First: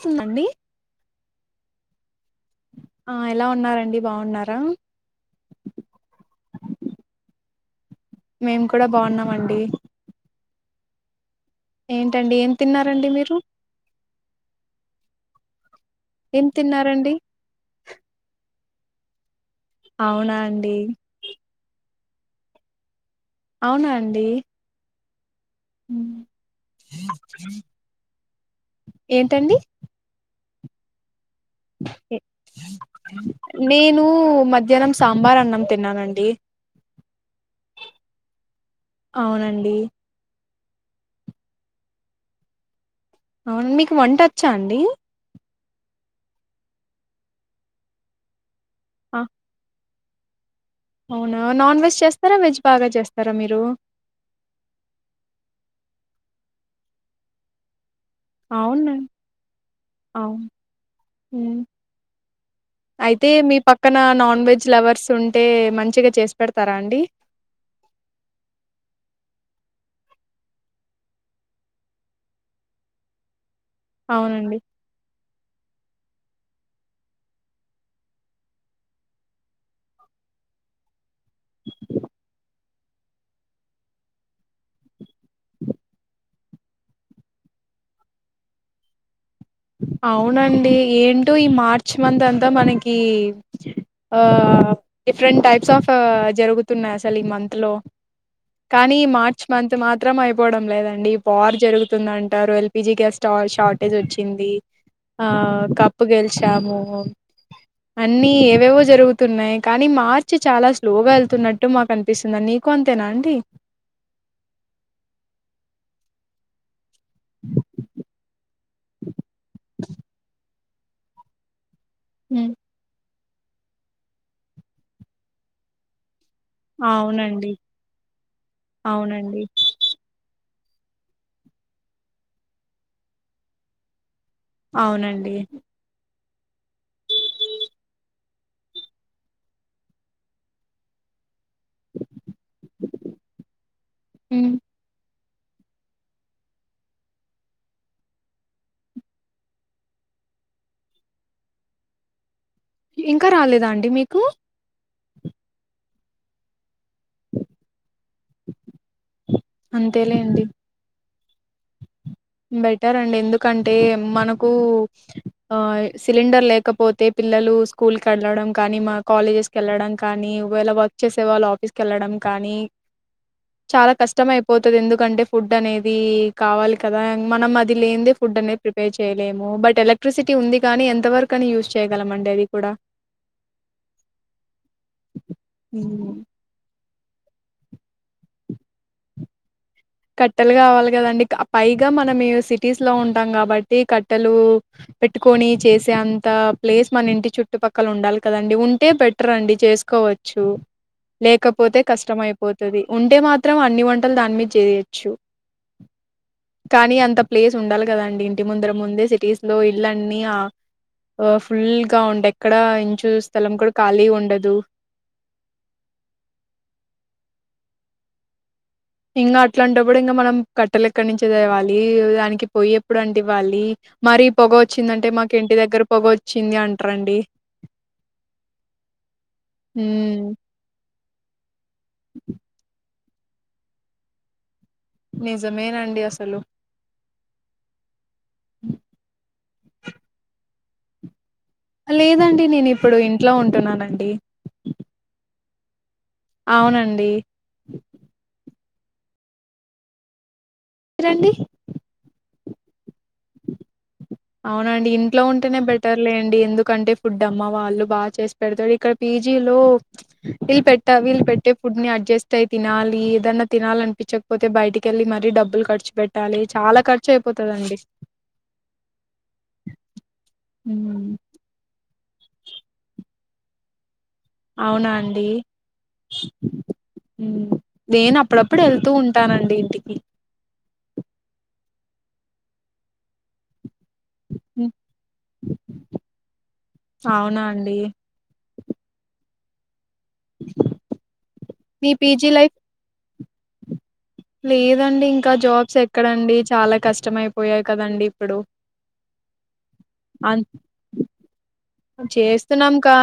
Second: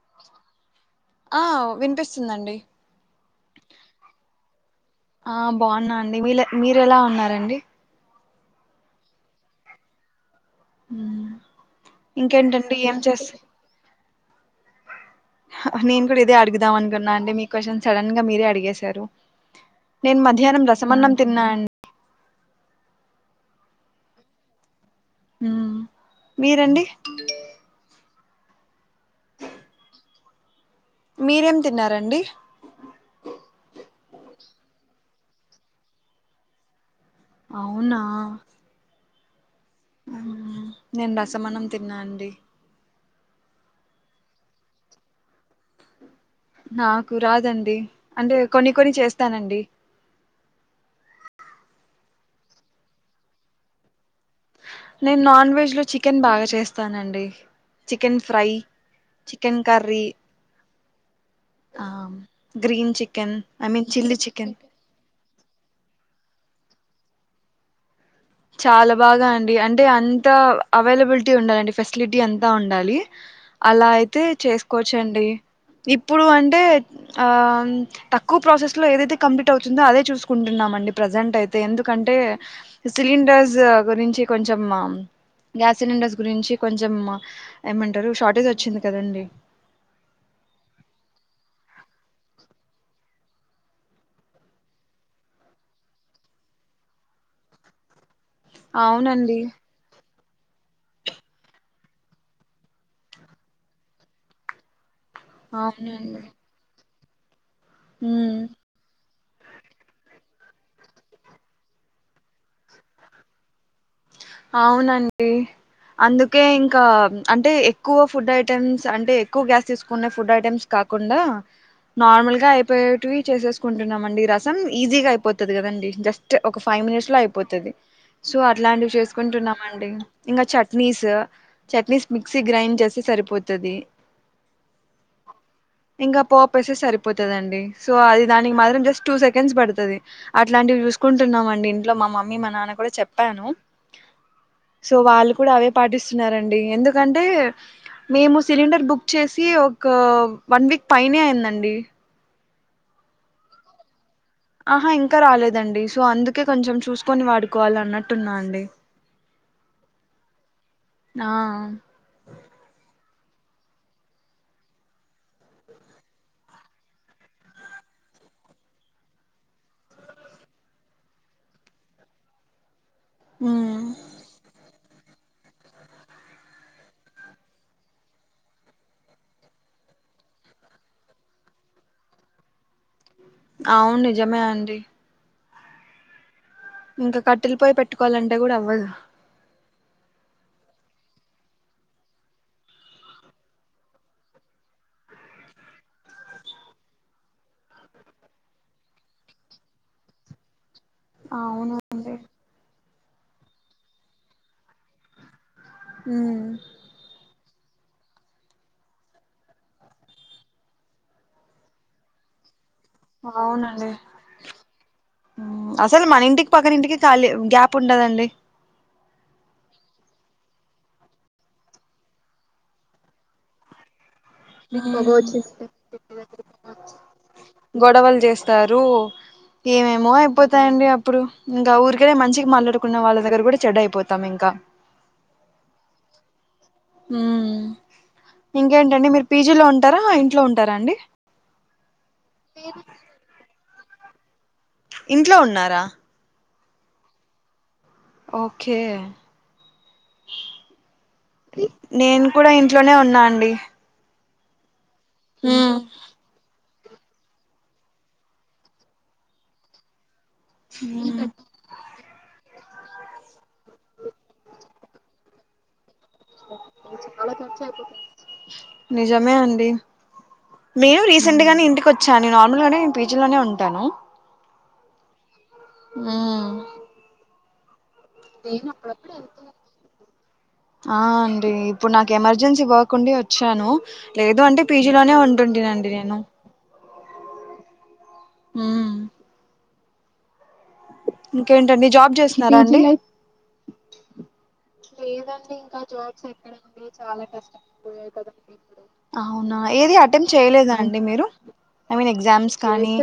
స్తుందండి ఆ విన్పిస్ ఆ ఎలా ఉన్నారండి బాగున్నారా ఆ బావున్నా అండి వీలె మీరెలా ఉన్నారండి మేం కూడా బావున్నామండి ఊ ఇంకేంటండి ఏం తిన్నారండి చేస్తు మీరు హా నేను కూడా ఇదే ఏం అడుగుదాం అనుకున్నా తిన్నారండి అండి మీ క్వషన్ సడన్ గా మీరే అడిగేశారు నేను అవునా మధ్యాహ్నం అండి రసమన్నం తిన్నా అం అవునా అండి ఉ ఉమ్. మీరండి ఏంటండి మీరేం తిన్నారండి ఏ- నేను మధ్యాహ్నం సాంబార్ అన్నం తిన్నానండి అవునా అవునండి మ్ నేను రసమన్నం తిన్నా అండి అవును మీకు వంటొచ్చా అండి నాకు రాదండి అంటే కొన్ని కొన్ని ఆ, చేస్తానండి అవునా నాన్ వెజ్ చేస్తారా వెజ్ బాగా చేస్తారా మీరు నేను నాన్ వెజ్ లో చికెన్ బాగా చేస్తానండి చికెన్ ఫ్రై అవునా చికెన్ కర్రీ అవును ఉమ్. ఆ గ్రీన్ అయితే చికెన్ మీ ఐ మీన్ పక్కన chilli non chicken veg lovers ఉంటే మంచిగా చేసు పెడతారా అండి చాలా బాగా అండి అంటే అంత అవైలబిలిటీ ఉండాలండి ఫెసిలిటీ అంతా ఉండాలి అలా అయితే అవునండి చేసుకోవచ్చండి ఇప్పుడు అంటే ఆ తక్కువ ప్రాసెస్ లో ఏదైతే కంప్లీట్ అవుతుందో అదే చూసుకుంటున్నామండి ప్రజెంట్ అయితే ఎందుకంటే సిలిండర్స్ గురించి కొంచం గ్యాస్ సిలిండర్స్ గురించి కొంచెం ఏమంటారు షార్టేజ్ వచ్చింది కదండి అవునండి ఏంటో ఈ మార్చ్ మంత్ అంతా మనకి ఆ డిఫరెంట్ టైప్స్ ఆఫ్ జరుగుతున్నాయి అసలు ఈ మంత్ లో కానీ అవునండి మార్చ్ మంత్ మాత్రం మాత్రం అయిపోవడం లేదండి వార్ జరుగుతుంది అంటారు ఎల్పిజి గ్యాస్ స్టా షార్టేజ్ వచ్చింది ంది ఆ కప్పు అవునండి గెలిచాము అన్నీ ఉమ్ ఏవేవో జరుగుతున్నాయి న్నాయి కానీ మార్చి చాలా స్లోగా వెళ్తున్నట్టు మాకు అనిపిస్తుంది నీకు అంతేనా అండి అవునండి అందుకే ఇంకా అంటే ఎక్కువ ఫుడ్ ఐటెమ్స్ అంటే ఎక్కువ గ్యాస్ తీసుకునే ఫుడ్ ఐటెమ్స్ కాకుండా కాకుండా నార్మల్ గా హ్మ్. అయిపోయేటివి చేసేసుకుంటున్నామండి రసం ఈజీగా అయిపోతది కదండి జస్ట్ ఒక ఫైవ్ మినిట్స్ లో అవునండి అయిపోతది సో అట్లాంటివి అవునండి చేసుకుంటున్నామండి ఇంకా చట్నీస్ చట్నీస్ మిక్సీ గ్రైండ్ చేస్తే సరిపోతది అవునండి ఇంకా పోపేస్తె సరిపోతదండి సో అది దానికి మాత్రం జస్ట్ టూ సెకండ్స్ పడుతది అట్లాంటివి చూసుకుంటున్నామండి ంటున్నాండి ఇంట్లో మా మమ్మీ మా నాన్న కూడా చెప్పాను హ్మ్. సో వాళ్ళు కూడా అవే పాటిస్తున్నారండి ఎందుకంటే మేము సిలిండర్ బుక్ చేసి ఒక వన్ వీక్ పైనే అయిందండి ఇంకా రాలేదా అండి మీకు ఆహా ఇంకా రాలేదండి సో అందుకే కొంచెం చూసుకొని వాడుకోవాలి అన్నట్టున్నా అండి అంతేలేండి ఆ బెటర్ అండి ఎందుకంటే మనకు ఆ సిలిండర్ లేకపోతే పిల్లలు స్కూల్ కి వెళ్లడం కానీ మా కాలేజెస్ కు వెళ్లడం కానీ ఒకవేళ వర్క్ చేసే వాళ్లు ఆఫీస్ కు వెళ్లడం కానీ ఉమ్ చాలా కష్టం అయిపోతది ఎందుకంటే ఫుడ్ అనేది కావాలి కదా మనం అది లేనిదే ఫుడ్ అనేది ప్రిపేర్ చేయలేము బట్ ఎలక్ట్రిసిటీ ఉంది కానీ ఎంతవరకని యూస్ చేయగలమండి చేయగల మండి అది కూడా అవును నిజమే అండి హ ఇంక కట్టెలు పొయ్యి పెట్టుకోవాలంటే కూడా అవ్వదు కట్టెలు కావాలి కదండి పైగా మనం సిటీస్ లో ఉంటాం కాబట్టి కట్టెలు పెట్టుకొని చేసే అంత ప్లేస్ మన ఇంటి చుట్టుపక్కల ఉండాలి కదండి ఉంటే బెటర్ అండి చేసుకోవచ్చు కోవచ్చు లేకపోతే అవునండి కష్టమైపోతది ఉంటే మాత్రం అన్ని వంటలు దాని మీద చేయొచ్చు అ కానీ అంత ప్లేస్ ఉండాలి కదాండి ఇంటి ముందర ముందే సిటీస్ లో ఇల్లన్నీ ఆ అ ఫుల్ గా ఉంటయి ఎక్కడ ఇంచు స్థలం కూడా అవునండి ఖాళీ ఉండదు అసలు మన ఇంటికి పక్కన ఇంటికి ఖాళీ గ్యాప్ ఉండదండి ఇంక అట్లాంటప్పుడు ఇంగ మనం కట్టెలు ఎక్కడ నుంచి‌ తేవాలి దానికి పొయ్యి ఎప్పుడు అంటివ్వాలి మరి పొగ వచ్చిందంటే మాకు ఇంటి దగ్గర పొగ వచ్చింది అంటరండి గొడవలు చేస్తారు ఏమేమో హ్మ్ అయిపోతాయండి అప్పుడు ఇంకా ఊరికనే మంచిగా మాట్లాడుకునే వాళ్ళ దగ్గర కూడా చెడ్డ అయిపోతాం ఇంకా నిజమేనండి అసలు ఉ ఇంకేంటండి మీరు పీజీలో ఉంటారా ఇంట్లో ఉంటారా అండి లేదండి నేను ఇప్పుడు ఇంట్లో ఉంటున్నానండి ఇంట్లో ఉన్నారా అవునండి ఒకే మీరండి నేను కూడా ఇంట్లోనే ఉన్నా అండి అవునండి ఇంట్లో ఉంటేనే ఉమ్ బెటర్ లెండి ఎందుకంటే కంటే ఫుడ్ అమ్మ వాళ్ళు బాగా చేసి పెడతారు ఇక్కడ పీజీలో వీల్ పెట్టా వీళ్ళు పెట్టే ఫుడ్ ని అడ్జస్ట్ అయి తినాలి ఏదన్నా తినాలి అనిపించకపోతే బయటికి వెళ్లి మరీ డబ్బులు ఖర్చు పెట్ ట్టాలి చాలా ఖర్చు అయిపోతదండి నిజమే అండి మేము హ్మ్ రీసెంట్ గానే ఇంటి కోచ్చాను నెన్ నార్మల్ గానే పీజీ లోనే ఉంటాను అవునా అండి ఊ మ్ ఉమ్. నేను అప్పుడప్పుడు వెళ్తూ ఉంటానండి ఇంటికి ఆ అండి ఇప్పుడు నాకు ఎమర్జెన్సీ వర్క్ ఉండి వచ్చాను లేదు అంటే ఉమ్, పీజీలోనే ఉంటుంటినండి నేను అవునా అండి మ్ ఇంకేంటండి మీ జాబ్ పీజీ లైఫ్ చేస్తున్నారా అండి లేదండి ఇంకా జాబ్స్ ఎక్కడండి చాలా కష్టం అయిపోయాయి కదండి ఇప్పుడు అవునా ఏది అటెంప్ట్ అం చేయలేదా అండి మీరు ఐ మీన్ ఎగ్జామ్స్ చేస్తున్నాం కానీ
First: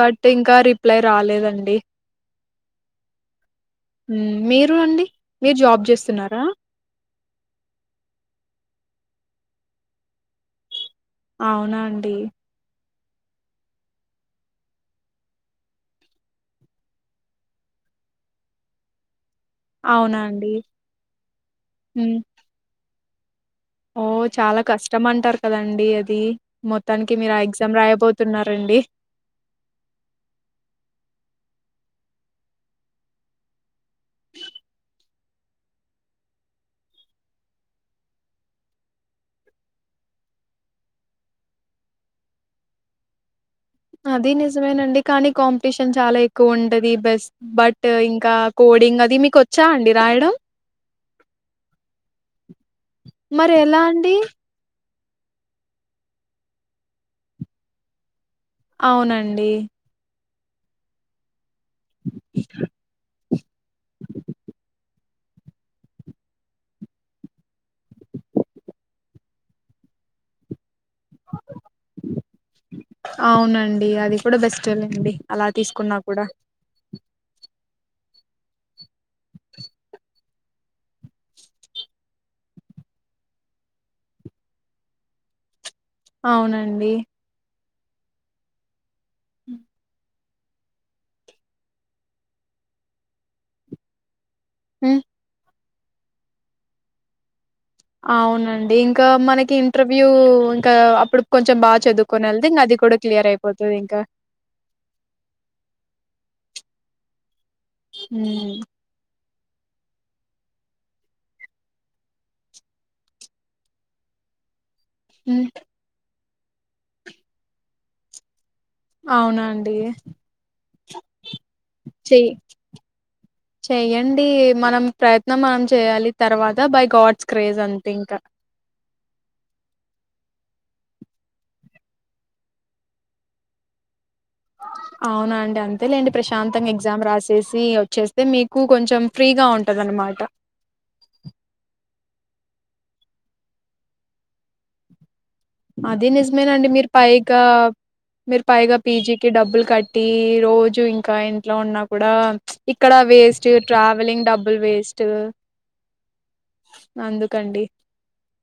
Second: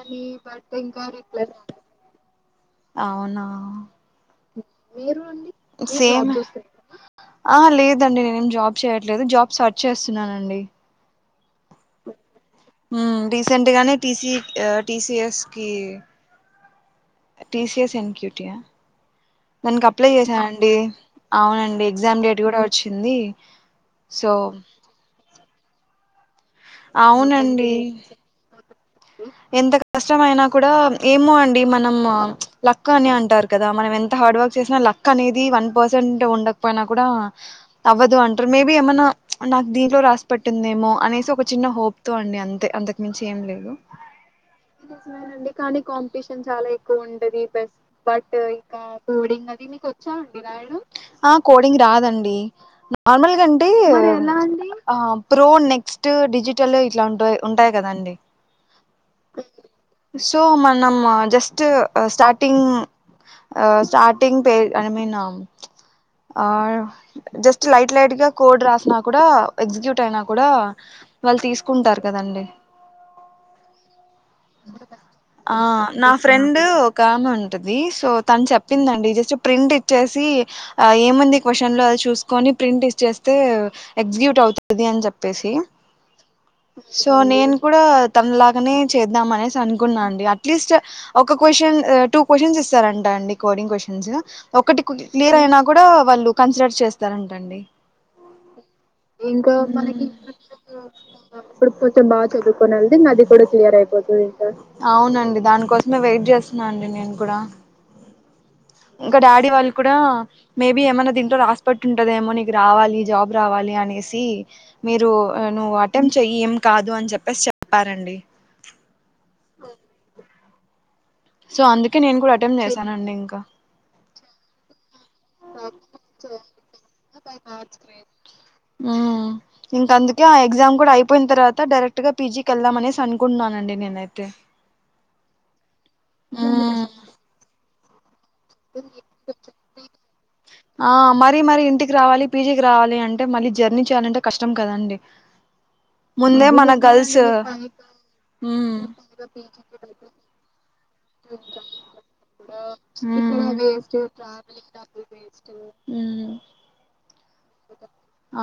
బట్ ఇంకా రిప్లై రాలేదండి అవునా ఉమ్, మీరు అండి మీరు జాబ్ సేమ్ అన్ చేస్తున్నారా ఆ లేదండి నేనేం జాబ్ చేయట్లేదు జాబ్ సర్చ్ చేస్తున్నానండి అవునా అండి మ్ రీసెంట్ గానే టిసి అ టిసిఎస్ కి T CS N Q T యా దానికి అప్లై అవునా అండి చేశానండి అవునండి ఉమ్. ఎగ్జామ్ డేట్ కూడా వచ్చింది ఓ సో చాలా కష్టం అంటారు కదండి అది మొత్తానికి మీరు ఆ అవునండి ఎగ్జామ్ రాయబోతున్నారండి ఎంత కష్టమయినా కూడా ఏమో అండి మనం లక్ అని అంటారు కదా మనం ఎంత హార్డ్ వర్క్ చేసినా లక్ క్ అనేది వన్ పర్సెంట్ ఉండకపోయినా కూడా అవ్వదు అంటారు మేబి ఏమన్నా నాకు దీనిలో రాసి పెట్టిందేమో అనేసి ఒక చిన్న హోప్ తో అండి అంతే అంతకు మించి ఏం లేదు అది నిజమేనండి. కానీ నిజమేండి కానీ కాంపిటీషన్ చాలా ఎక్కువుంటది. ఎక్కువ బెస్ ఉంటది బెస్ట్ ఇంకా బట్ ఇ కోడింగ్ అది మీకొచ్చా అండి రాయడం? ఆ కోడింగ్ రాదండి నార్మల్గా మరి అంటే ఎలా అండి ఆ ప్రో నెక్స్ట్ డిజిటల్ ఇట్లా ఉంట ఉంటాయి కదండి అవునండి సో మనం జస్ జస్ట్ స్టార్టింగ్ ఆ స్టార్టింగ్ పే ఐ మీన్ ఆ జస్ట్ లైట్ లైట్ గా కోడ్ రాసిన కూడా ఎగ్జిక్యూట్ అయినా కూడా వాళ్ళు తీసుకుంటారు కదండి అవునండి. అది కూడా బెస్టేలెండి అలా ఆ తీసుకున్నా నా కూడా. ఫ్రెండ్ ఒక ఆమె ఉం టది సో చెప్పిందండి జస్ట్ ప్రింట్ ఇచ్చేసి ఆ ఏముంది క్యూషన్ లోది చూస్కొని ని ప్రింట్ ఇచ్చేస్తే ఎగ్జిక్యూట్ అవుతది అని చెప్పేసి అవునండి కుడా తనలాగానే చేద్దాం అనేసి అనుకున్నా అండి అట్లీస్ట్ ఒక క్వశ్చన్ టూ క్వశ్చన్స్ ఇస్తారంట అండి కోడింగ్ క్వ్చన్స్ ఒకటి హ్మ్. క్లియర్ అయినా కూడా వాళ్ళు కన్సిడర్ చేస్తారంటండి అవునండి ఇంకా మనకి ఇంటర్వ్యూ ఇంకా అప్పుడుకి కొంచెం బాగా చదువుకోని వెళ్తే ఇంకా అది కూడా క్లియర్ అయిపోతదింకా. అవునండి దానికోసమే వెయిట్ చేస్తున్నా అండి నేను కూడా మ్ తే వాళ్ళు కూడా మేబి ఏమనా దీంట్లో రాసిపెట్టి ఉంటదేమో నీకు రావాలి జాబ్ రావాలి అనేసి మీరు హ్మ్. నువ్వు అటెంప్ట్ చెయ్యి ఏం కాదు అని చెప్పేసి చెప్పారండి అవునా అండి సో అందుకే నేను కూడా అటెంట్ చేశానండి ఇంకా. టి మనం ప్రయత్నం మనం చేయాలి, తర్వాత బై గాడ్స్ క్రేజ్ అంతే ఇంకా ఉమ్ ఇంక అందుకే ఆ ఎగ్జామ్ కూడా అయిపోయిన తర్వాత డరెక్ట్ గా పీజి ఎళ్దాంమనేసి అనుకుంటన్నానండి నేనైతే. అవునా అండి, అంతేలేండి ప్రశాంతంగా మ్మ్ ఎగ్జామ్ రాసేసి అయితే మీకు కొంచెం ఫ్రీగా ఉంటందనమాట. ఆ మరి మరి ఇంటికి రావాలి పీజికి రావాలి అంటే మళ్ళీ జర్నీ చేయాలంటే కష్టం కదండి. అదీ ముందే నిజమేనండి మన మీరు గర్ల్స్ పైగా మీరు ఉమ్ పైగా పీజీకి డబ్బులు కట్టి, రోజు ఇంకా ఇంట్లో ఉన్నా కూడా ప్చ్ ఇక్కడ వేస్ట్ ట్రావెలింగ్ డబ్బుల్ వేస్ట్. ఉమ్ అందుకండి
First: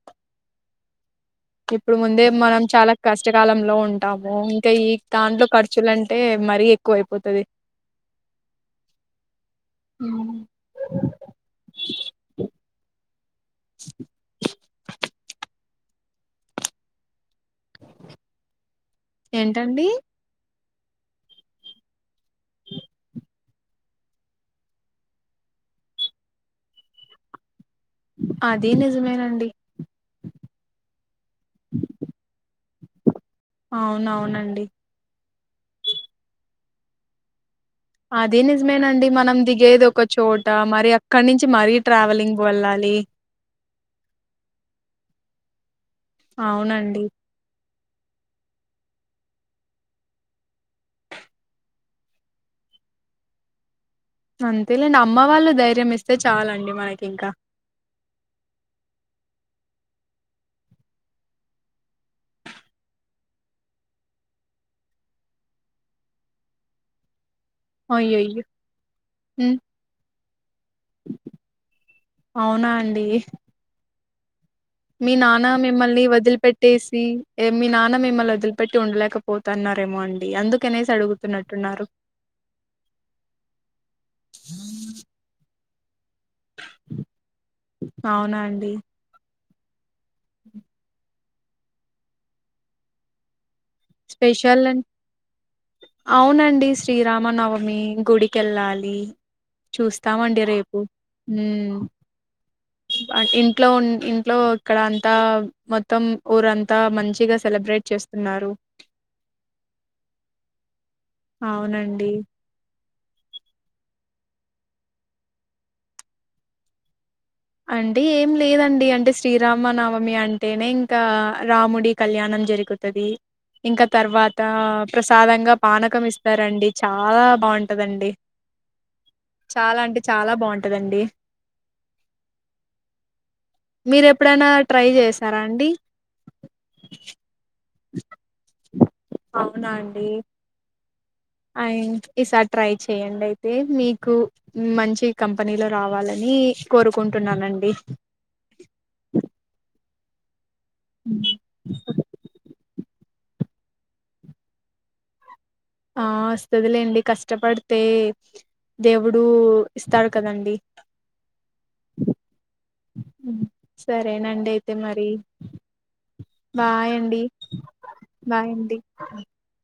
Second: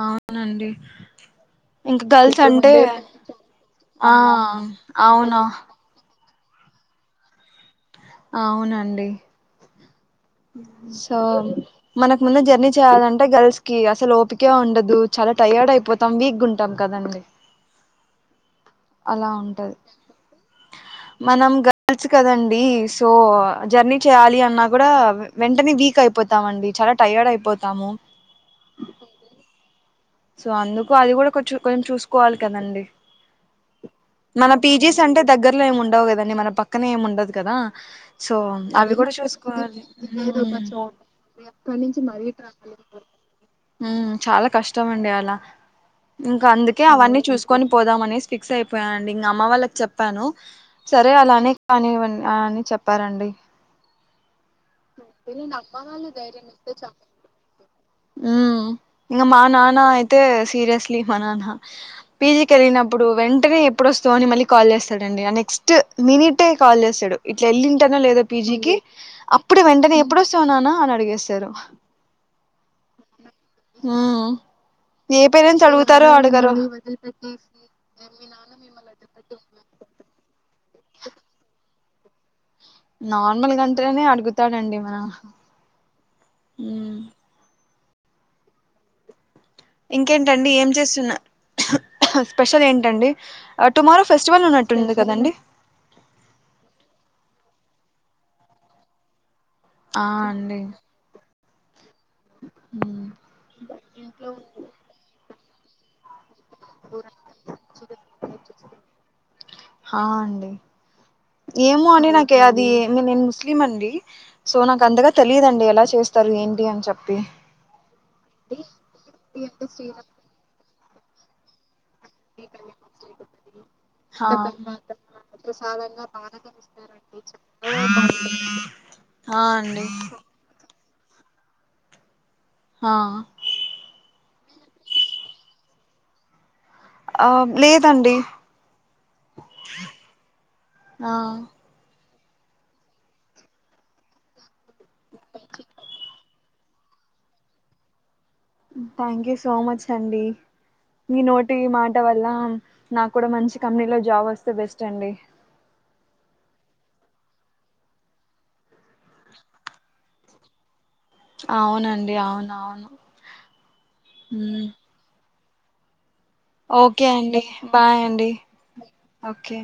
అవునండి కిప్పుడు ఇంకా ముందే గర్ల్స్ మనం అంటే చాలా కష్టకాలంలో ఆ ఉంటాము, ఇంకా ఈ అవునా దాంట్లో ఖర్చులం టే మరీ ఎక్కువ అయిపోతది. ఆవునండి సో మనకు ముందు జర్నీ చేయాలం అంటే గర్ల్స్ కి అసలు ఓపికే ఉండదు, చాలా టయర్డ్ అయిపోతాం, వీక్ గుంటాం కదండి. అలా ఉంటది. ఏంటండి మనం గల్చ్ కదండి స్ సో జర్నీ చేయాలి అన్నా కూడా, వెంటనే వీక్ అయిపోతామండి, చాలా టయర్డ్ అయిపోత్ అదీ నిజమేనండి. సో అందుకు అది గుడ కొంచం కొంచెం చూసుకోవాలి కదండి. మన అవునవునండి పీజీస్ అంటే దగ్గర్ ల్లో ఏం ఉండవు కదండి, మన పక్కనే ఏం ఉండదు కదా. సో అదే అవి నిజమేనండి, కూడా మనం చూసుకోవాలి దిగేది ఒక ఏదో చోట ఒక మరి అక్కడ నుంచి మరీ ట్రావెలింగ్ వల్ల అని ఉమ్ చాలా కష్టం అండి అలా, ఇంకా అందుకే అవునండి. అవన్నీ చూసుకొని ప్ పోదామనేసి ఫిక్స్ అయిపోయా అండి ఇంగ అమ్మ వాళ్ళకి చెప్పాను, సరే అలానే కానివ్వండి ఆ అని చెప్ చెప్పారండి అంతే లేండి అమ్మ వాళ్ళు ధైర్యం ఇస్తే చాలండి మనకి ఇంకా. ఉమ్ ఇంగ మా నాన్న అయితే సీరియస్లీ మా నాన్న, పిజీ కెళ్ళినప్పుడు వెంటనే ఎప్పుడోస్తావు అని మళ్ళీ కాల్ చేస్తడండి, ఆ నెక్స్ట్ మినిటే కాల్ చేస్తడు, ఇట్లా ఎళ్ళింటానో లేదో అయ్యయ్యో! పీజికి అప్ హ్మ్. అప్పుడు వెంటనే ఎప్పుడొస్తవ్ నాన్న అనడిగేస్తరు. అవునా అండి? మీ నాన్న మిమ్మల్ని అడగరో వదిలిపెట్టేసి, మీ నాన్న మిమ్మల్ని వదిలిపెట్టి ఉండలేకపోతన్నారేమో వెళ్ళిపోతారు. అం డి అందుకనేసి అడుగుతున్నట్టున్నారు. నార్మల్ కంటేనే అడుగుతాడండి మ నాన్న ఉమ్ అవునా అండి. ఇంకేంటండి, ఏం చేస్తున్న స్పెషల్ ఏంటండి? టుమారో ఫెస్టివల్ స్పెషల్ అన్, ఉన్నట్టుంది కదండి అవునండి శ్రీరామ నవ మీ గుడికెళ్ళాలి ఆ చూస్తామండి అండి రేపు. ఇంట్లో ఉన్ ఇంట్లో ఇక్కడ అంతా మొత్తం ఊరంతా మంచిగా సెలబ్రేట్ చేస్తున్నారు. హా అండి ఏమో అండి అవునండి నాకది ఏ నేను ముస్లిం అండి, సో నాకు అంతగా తెలియదండి ఎలా చేస్తారు, ఏంటి అని చెప్పి. అంటే ఏం లేదండి అంటే శ్రీరామ నవమి అంటేనే ఇంకా, రాముడి కళ్యాణం జరుగుతది. ఇంకా తర్వాత ప్రసాదంగా పానకం ఇస్తారండి చా లా చక్కగా బాగుంటందండి, ఆ చాలా అండి అంటే చాలా బాగుంటందండి. హా ఎప్పుడన్నా ట్రై చేశారా అండి? ఆ లేదండి అవునా అండి ఆ అ ఈసారి ట్రై చేయండి అయితే మీకు మంచి కంపెనీలో రావాలని కోరుకుంటున్నానండి. థ్యాంక్ యూ సో మచ్ అండి మీ నోటి మాట వల్ల నాకు కూడా మంచి కంపెనీ లో జాబ్ వస్తే బెస్ట్ అండి. ఆ వస్తదిలేండి కష్టపడితే దేవుడు ఇస్తాడు కదండి అవునండి అవును సరేనండి అవును అయితే మరి ఓకే అండి బాయ్ అండి ఓకే